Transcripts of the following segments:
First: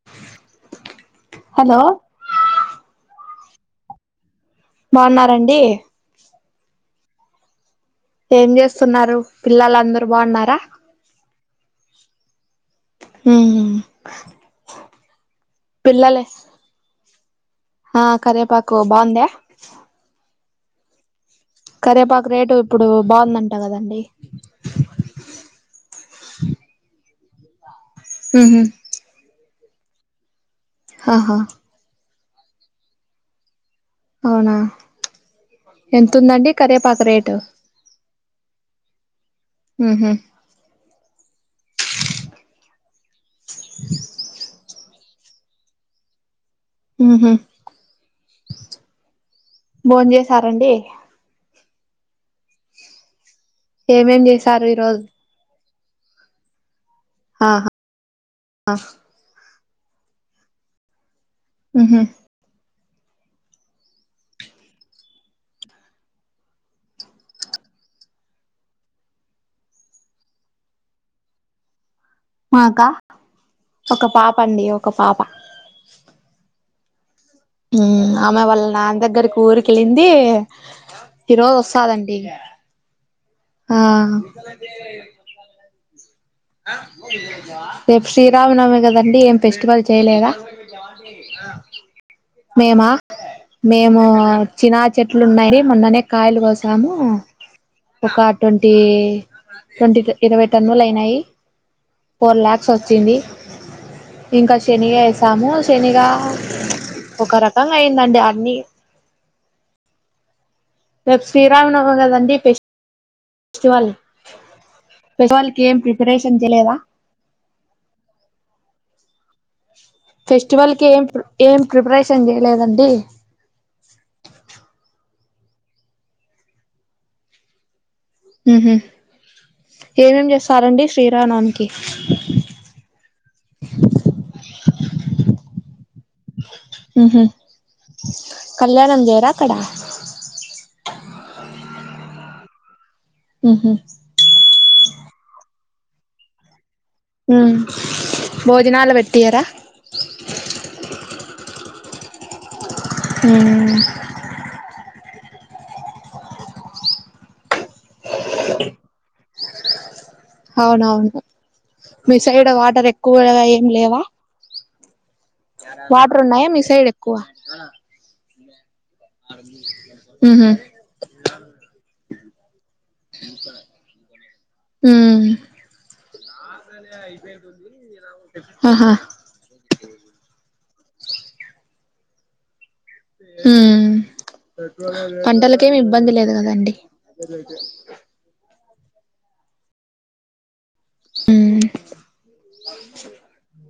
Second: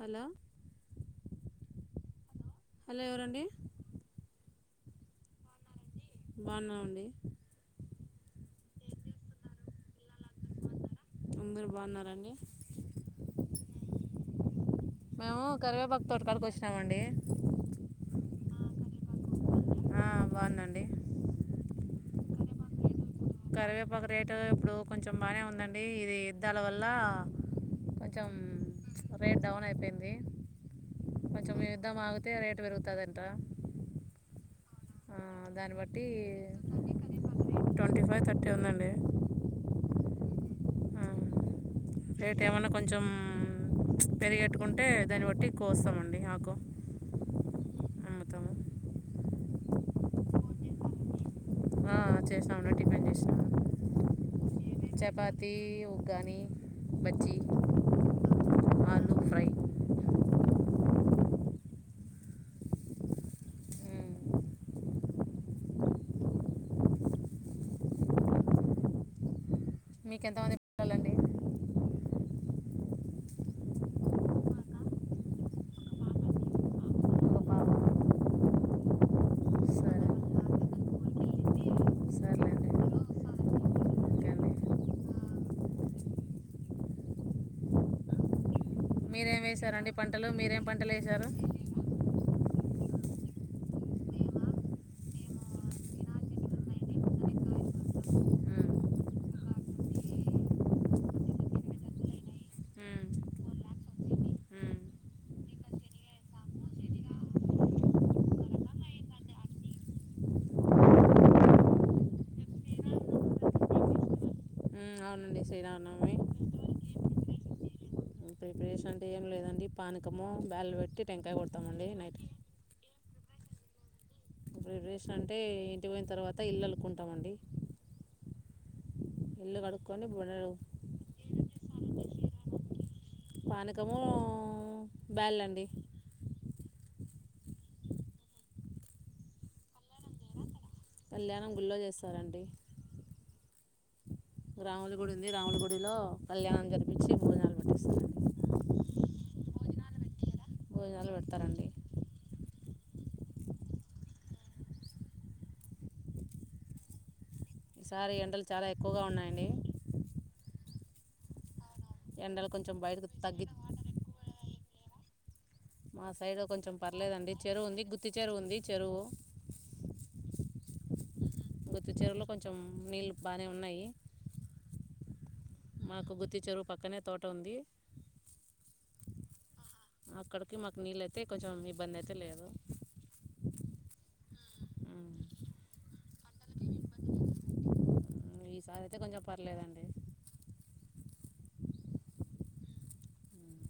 Hello hello hello ఎవరండి బాన్నరండి బాన్నమండి ఏం చేస్తున్నారు పిల్లలు అందరు బాగున్నారా. అందరు బాగున్నారండి. ఉమ్ మేము కరివేపాకు పిల్లలే తోటకాడకి వచ్చినామండి. ఆ కరేపాకు బాగుంధ్య ఆ బాగుదండి కరివేపాకు రేటు ఇప్పుడు బాగుందంట కదండి కరివేపాకు రేటు ఇప్పుడు కొంచెం బానే ఉందండి ఇది యుద్దాల వల్ల కొంచెం ఉహు రేట్ డౌన్ అయిపోయింది ఆహా కొంచెం యుద్ధం ఆగు తే రేట్ పెరుగుతాదంట అవునా ఆ దాన్ని బట్టి ఎంతుందండి కరేపాకు రేటు ట్వంటీ ఫైవ్ థర్టీ ఉందండి ఉ హు రేట్ ఏమన్నా కొంచెం పెరిగట్టుకుం టే దాన్ని బట్టి కోస్తాంమండి ఆకు ఉహు అమ్ముతాము భోన్ చేసారండి ఆ చేసినం అండి టిఫెన్ చేసినం ఏమేం చేసారు ఈ రోజ్ ఉగ్గాని బజ్జీ ఆహా ఆలు ఫ్రై ఉ హు మ్మ్. మీకెంతమంది పిల్లలు మాకా ఒక పాప అండి ఒక పాప ఒక పాప ఉమ్ ఆమె వాళ్ళ నాన్న దగ్గరికి సరే ఊరికెళ్ళింది ఈ రోజు వస్తాదండి సర్లేండి ఆ ఓకే అండి రేప్ శ్రీరామనవమి కదా మీరేమి వెసారండి పంటలు మీరేం పంటలు వేశారు మేమా మేము చినా చెట్లు ఉన్నాయి మొన్ననే కాయలు కోసాము ఒక ట్వంటీ మ్మ్. ట్వంటీ ఇరవై టన్నులు అయినాయి ఫోర్ లాక్స్ మ్మ్. వచ్చింది ఇంకా మ్మ్. శనిగ వేసాము శనిగా ఒక రకంగయిందండి అన్నీ రేప్ శ్రీరామనవమి కదండి ఫెస్ ఫెస్టివల్ ఉమ్, అవునండి ఫెస్టివలకి ఏం శ్రీరామనవమి ప్రిపరేషన్ చేయలేదా ప్రిపరేషన్ అంటే ఏం లేదండి పానకం ఫెస్టివల్ బ్యాళ్లు కి పెట్టి ఏం టెంకాయ ఏం కొడతామండి ప్రిపరేషన్ నైట్కి చేయలేదండి ప్రిపరేషన్ అంటే ఇంటికి పోయిన తర్వాత ఇల్లులలుకుంటామండి ఉహు ఏమేం బుడలు చేస్తారండి శ్రీరామ నవమికి పానకము బ్యాల్ అండి ఉహు కళ్యాణం జేయరా అక్కడ కళ్యాణం గుల్లో చేస్తారండి ఉహు రాముల గుడి ఉంది రాముల గుడిలో కళ్యాణం జరిపి ఉమ్ భోజనాలు పెట్టియర భోజనాలు పెడతారండి ఉ మ్ ఈసారి ఎండలు చాలా ఎక్కువగా ఉన్నాయండి అవునవును మీ ఎండలు సైడ్ కొంచెం వాటర్ బయటకు ఎక్కువగా తగ్గి ఏం లేవా మా వాటర్ సైడ్ ఉన్నాయా మీ కొంచెం పర్లేదండి చెరువు ఉంది గుత్తి చెరువు ఉంది చెరువు ఉ హు గుత్తి చెరువు లో కొంచెం నీళ్ళు బానే ఉన్నాయి ఉమ్ మాకు గుత్తి చెరువు పక్కనే తోట ఉంది అ హా అక్కడికి మాకు నీళ్ళయితే కొంచెం ఇబ్బందైతే లేదు ఉమ్ పంటలకేమి ఇబ్బంది లేదు గదండి ఈసారి అయితే కొంచెం పర్లేదండి ఉమ్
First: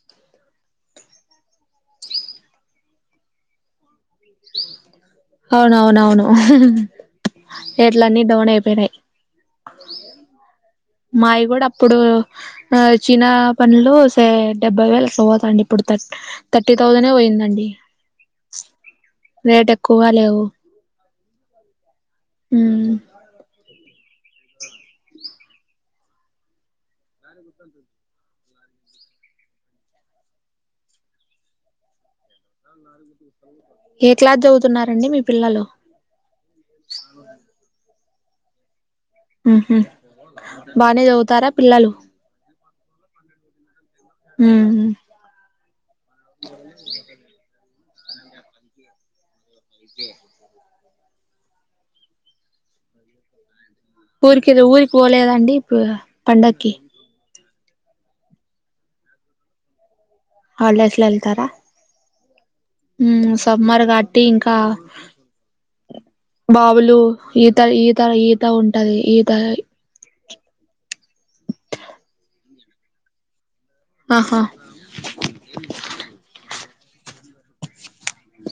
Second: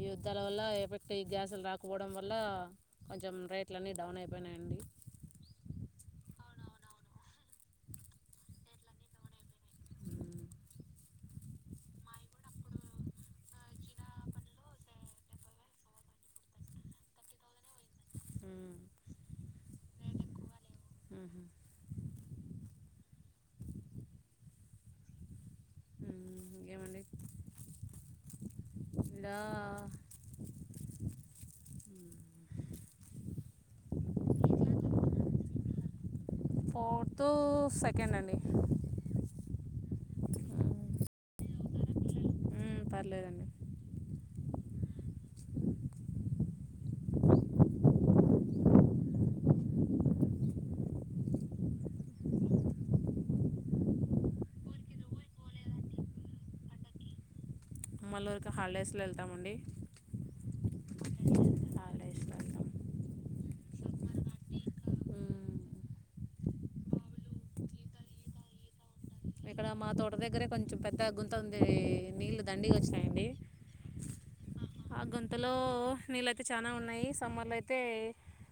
ఈ యుద్ధాల వల్ల ఎఫెక్ట్ అయి గ్యాసులు రాకపోవడం వల్ల కొంచెం రేట్లన్ని డౌన్ అయిపోయినాయండి అవునవునవును ఎట్లన్ని డౌన్ అయిపోయినాయ్ మాయి గూడా అప్పుడు ఆ చినా పండ్లు సే డెబ్బై వేలు అట్ల పోతాండా ఇప్పుడు తట్ థర్టీ థౌసండే పోయిందండి రేట్ ఎక్కువ లేవు మ్ ఇంకేమండి ఇలా ఏ క్లాస్ జదువుతున్నారండి మీ పిల్లలు ఫోర్త్ సెకండ్ అండి ఊ హు బానే జదువుతారా పిల్లలు ఉమ్ పర్లేదండి ఉమ్ ఊరికిలో ఊరికి పోలేదాండి ప పండక్కి మల్లూరుకి హాలిడేస్లో వెళ్తమండి హాలిడేస్లో వెళ్తారా వెళ్తాం ఉమ్ సమ్మర్ కాట్టి ఇంక మ్మ్. బావులు ఈత ఈత ఈత ఉంటది ఈతా ఇక్కడ మా తోట దగ్గరే కొంచెం పెద్ద గుంత ఉంది నీళ్ళు దండిగా వచినాయండి అ హా ఆ గంతలో నీళ్ళయితే చాన ఉన్నాయి సమ్మర్ లో అయితే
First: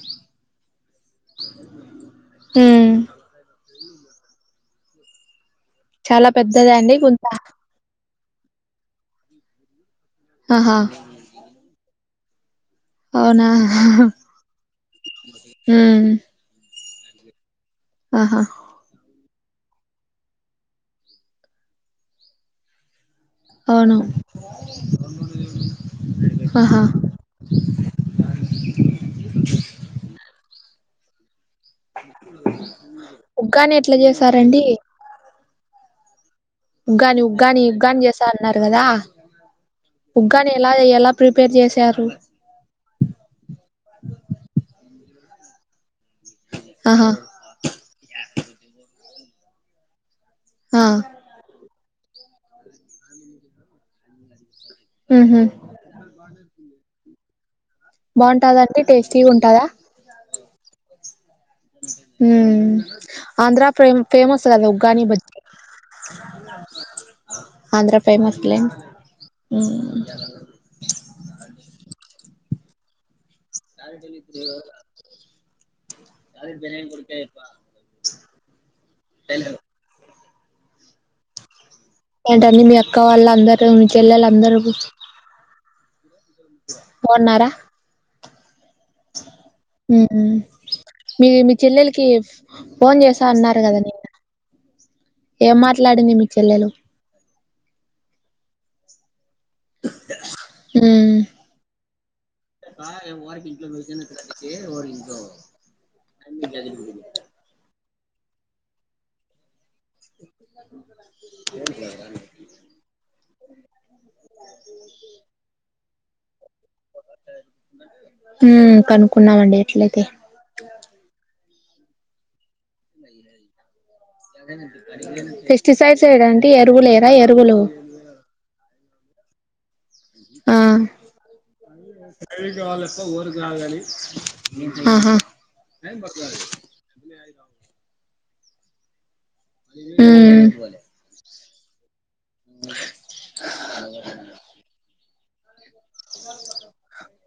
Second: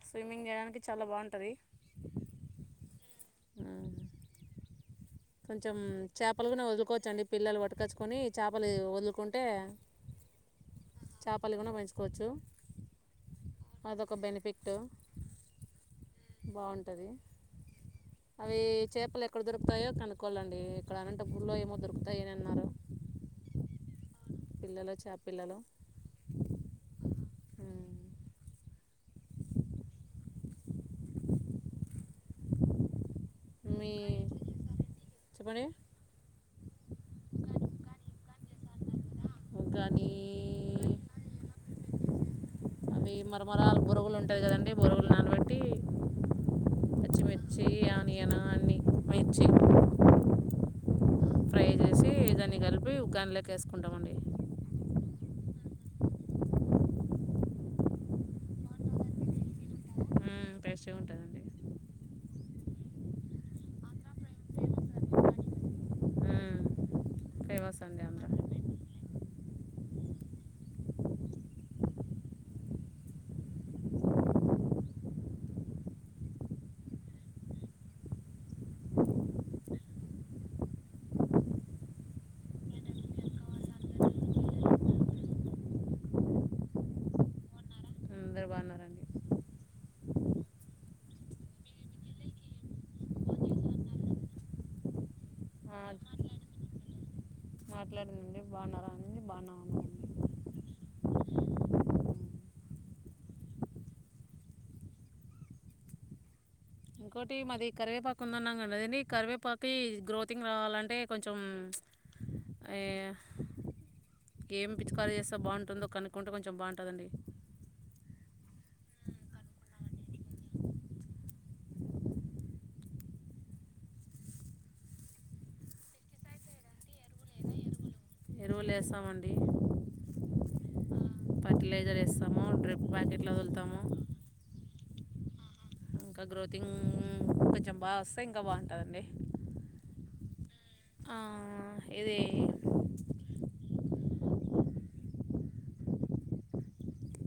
స్విమ్మింగ్ చేయడానికి చాలా బాగుంటది ఉమ్ కొంచెం చాలా చాపలును పెద్దదా అండి వదులుకోవచ్చండి గుంత పిల్లలు పట్టుకచ్చుకొని చాపలు వదులుకుంటే ఆహా చాపల్నీ గన పెంచుకోవచ్చు అవునా అదొక బెనిఫిట్ ఉమ్ ఉంటది ఆహా అవీ చేపల్ ఎక్కడ దొరుకుతాయో కనుక్కోవాలండి ఇక్కడ అనంతపూర్లో ఏమో దొరుకుతాయని అని అన్నారు అవును పిల్లలు చాప పిల్లలు ఆహా మ్మ్. ఉగ్గాని ఎట్లా చేశారండి చెపండి ఉగ్గాని ఉగ్గాని ఉగ్గాని చేశాను అన్నారు గదా కానీ ఉగ్గాని ఎలా ఎలా ప్రిపేర్ చేశారు ఈ మరమరాలు బోరుగులు ఉంటాయి కదండి బోరుగులు నానబెట్టి ఆహా పచ్చిమిర్చి ఆనియను అన్ని మిర్చి ఆ అవి ఉగ్గానిలోక వేసుకుంటామండి ఉ హు బాగుంటాదండి టేస్టీగా ఉంటాదా టేస్టీగా ఉంటదండి ఉమ్ ఆంధ్ర ఫ్రెమ్ ఫేమస్ గద ఉగ్గాని బజ్ ఫేమస్ ఆంధ్ర అండి ఫైమస్లం [unintelligible] [unintelligible] అదు బనియం కొడుక అప్ప ఏంటడి మీ అక్క వాళ్ళ అందరు మీ చెల్లలందరు బాగున్నారా అందరు బాగున్నారండి ఉ మ్ మీ మీ చెల్లెలకి ఫోన్ చేసా అన్నారు కదా నిన్న ఏం ఆ, మాట్లాడింది మీ చెల్లెలు మాట్లాడిందండి బాగున్నారా అంది బాగున్నా ఉన్నామండి ఉమ్ ఇంకోటి మాది కరివేపాకు ఉందన్నాం కదా కరివేపాక్ త్తి గ్రోతిింగ్ రావాలంటే కొంచెం ఈ ఏం పిచ్చికారు చేస్తె బాగుంటుందో కనుక్కుంటే కొంచెం బాగుంటదండి హుమ్ కనుక్కున్నామండి ఎట్లయితే ఫెస్టిసైడ్స్ ఏడాంటి ఎరువులేయరా ఎరువులు లేస్తామండి ఆ అ డ్రిప్ ప్యాకెట్లు వదులుతాము హా ఇంకా గ్రోతిింగ్ కొంచెం బాగా వస్తే ఇంకా బాగుంటదండి ఉమ్ ఆ ఇదీ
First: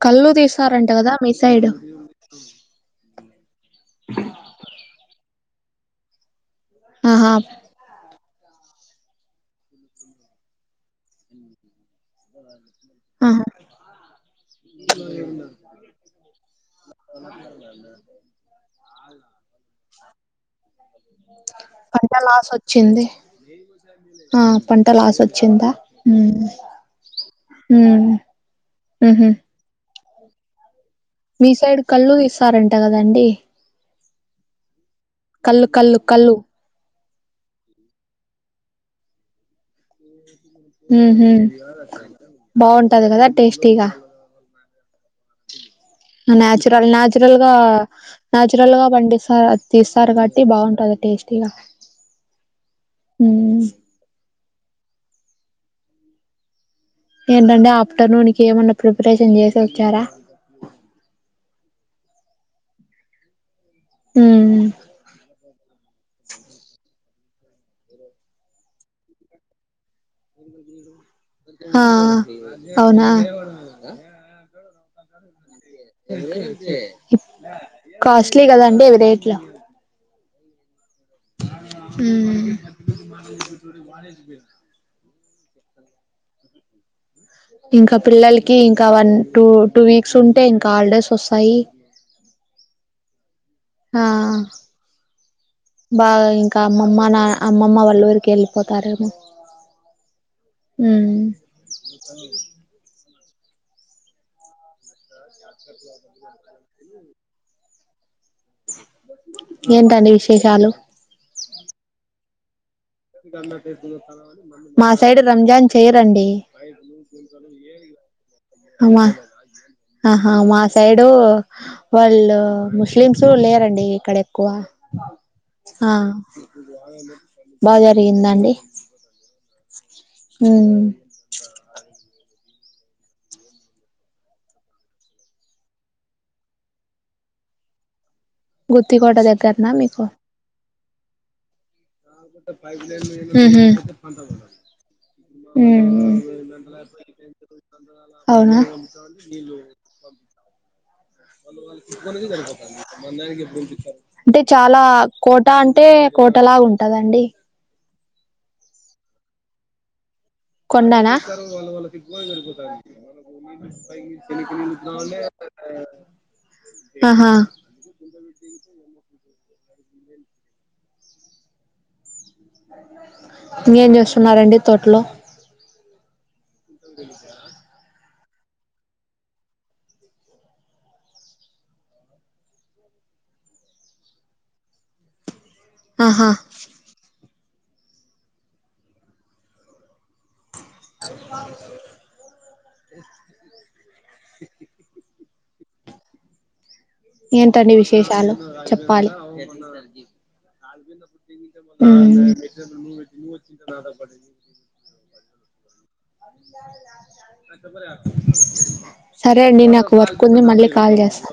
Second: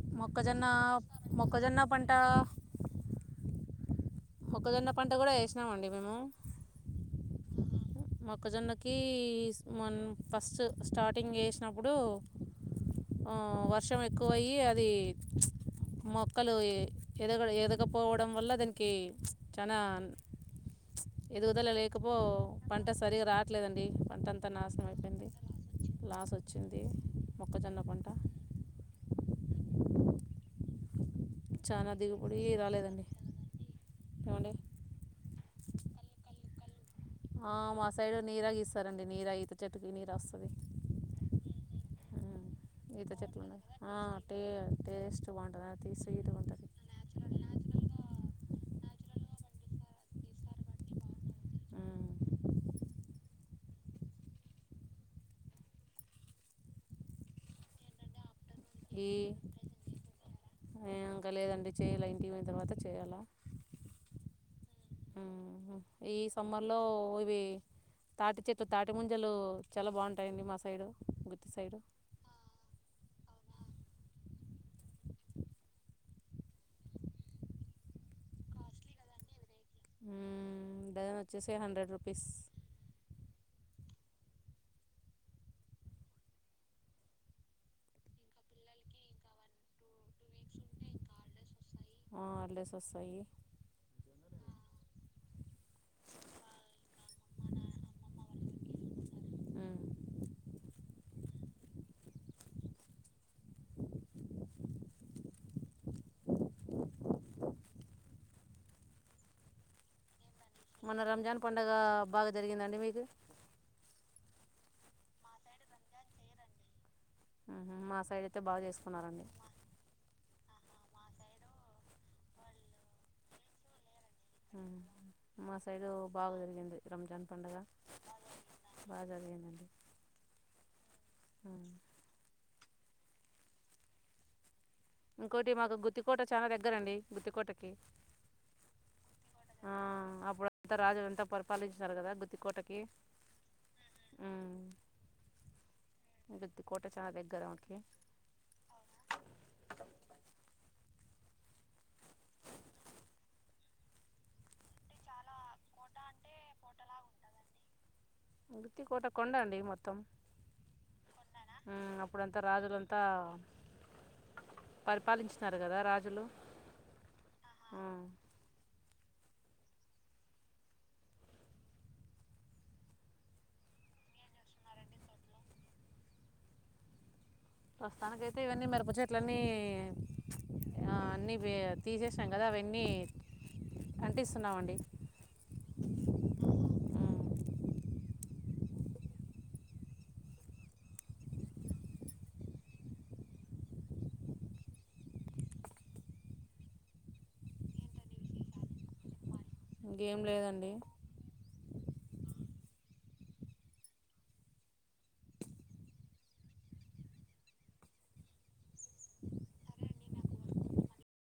కళ్ళు మొక్కజొన్నా తీస్తారంట కదా మీ సైడ్ మొక్కజొన్నా పంట మొక్కజొన్న పంట కూడా వేసినామండి మేము ఆహా ఇ మొన ఫస్ట్ స్టార్టింగ్ వేసినప్పుడు ఆహా వర్షం ఎక్కువ అయ్యి అది మొక్కలు ఎదగ ఎదగపోవడం వల్ల దానికి చానా ఎదుగుదల లేకపో పంట లాస్ పంట వచ్చింది సరిగా రాట్లేదండి పంట ఆ అంతా పంట నాశనం లాస్ అయిపోయింది వచ్చిందా లాస్ ఉమ్ వచ్చింది మొక్కజొన్న పంట ఉ హు మీ సైడ్ చాలా కళ్ళు ఇస్తారంట కదండి ఎవండీ కల్లు కల్లు కల్లు ఆ మా సైడ్ నీరా గీస్తారండి నీరా ఈత చెట్టుకి నీరా వస్తది ఉహు బాగుంటది ఈత కదా చెట్లండి టేస్టీగా ఆ టె-టేస్ట్ బాగుంటది అది తీస్ నాచురల్ నాచురల్ గా నాచురల్ గా పండిస్తారు తీస్తారు కాబట్టి బాగుంటది టేస్టీగా ఉమ్ ఏంటండి ఆఫ్టర్నూన్కి ఏమన్నా ఈ ప్రిపరేషన్ చేసి వచ్చారా ఇంకా లేదండి చేయలే ఇంటికి పోయిన తర్వాత చేయాలా ఊ మ్ ఈ సమ్మర్ లో ఇవి తాటి చెట్లు తాటి ముంజలు చాలా బాగుం హా అవునా కాస్ట్లీ కదండి అవి రేట్లు డజన్ వచ్చేసి హండ్రెడ్ రూపీస్ ఉమ్ ఇంకా పిల్లలకి ఇంకా వన్ టూ టూ వీక్స్ ఉంటే ఇంకా హాలిడేస్ వొస్తాయి హాల్డేస్ వొస్తాయి ఆ బాగా ఇంకా అమ్మమ్మ నా అమ్మమ్మ వాళ్ళ ఊరికి వెళ్ళిపోతారేమో ఉమ్ ఏంటండి విశేషాలు మొన్న రంజాన్ పండగ బాగా జరిగిందండి మీక్ మా సైడ్ రంజాన్ చెయరండి మా సైడ్ అయితే బాగా అమ చేసుకున్నారండి ఆహా మా సైడు వాళ్ళు ముస్లిమ్స్ లేరండి ఇక్కడ ఏక్ మా సైడ్ బాగ జరిగింది రంజాన్ పండగ బా జరిగిందా అండి బాగా జరిగిందండి ఉమ్ ఇంకోటి మాకు గుత్తికోట చాన దగ్గరండి గుత్తికోటకి గుత్తికోట దగ్గర్నా ఆ మీకు అప్పుడు అంతా రాజులు అంతా పరిపాలించినారు కదా గుత్తికోటకి ఉహు ఉమ్ మ్ గుత్తికోట చాలా దగ్గర ఆమెకి మ్ అవునా అంటే చాలా కోట అంటే కోట లాగా ఉం టదండి గుత్తి కోట కొండండి మొత్తం కొండ నా ఉమ్ అప్పుడంతా రాజులంతా పరిపాలించినారు కదా రాజులు ఆహా ఉమ్ ఇంగేమ్ జెస్తున్నారండి తోట్లో [unintelligible] ప్రస్తానికి అయితే ఇవన్నీ మెరప చెేట్లన్నీ ఆ అన్నీ పె తీసేసాం గదా అవన్నీ అంటిస్తున్నామండి ఆహా ఉమ్, ఏంటండీ విశేషాలు చెప్పాలి ఇంకేం లేదండి ఉమ్ [unintelligible] సరే అండి నాకు వర్క్ ఉంది మళ్ళీ కాల్ చేస్తా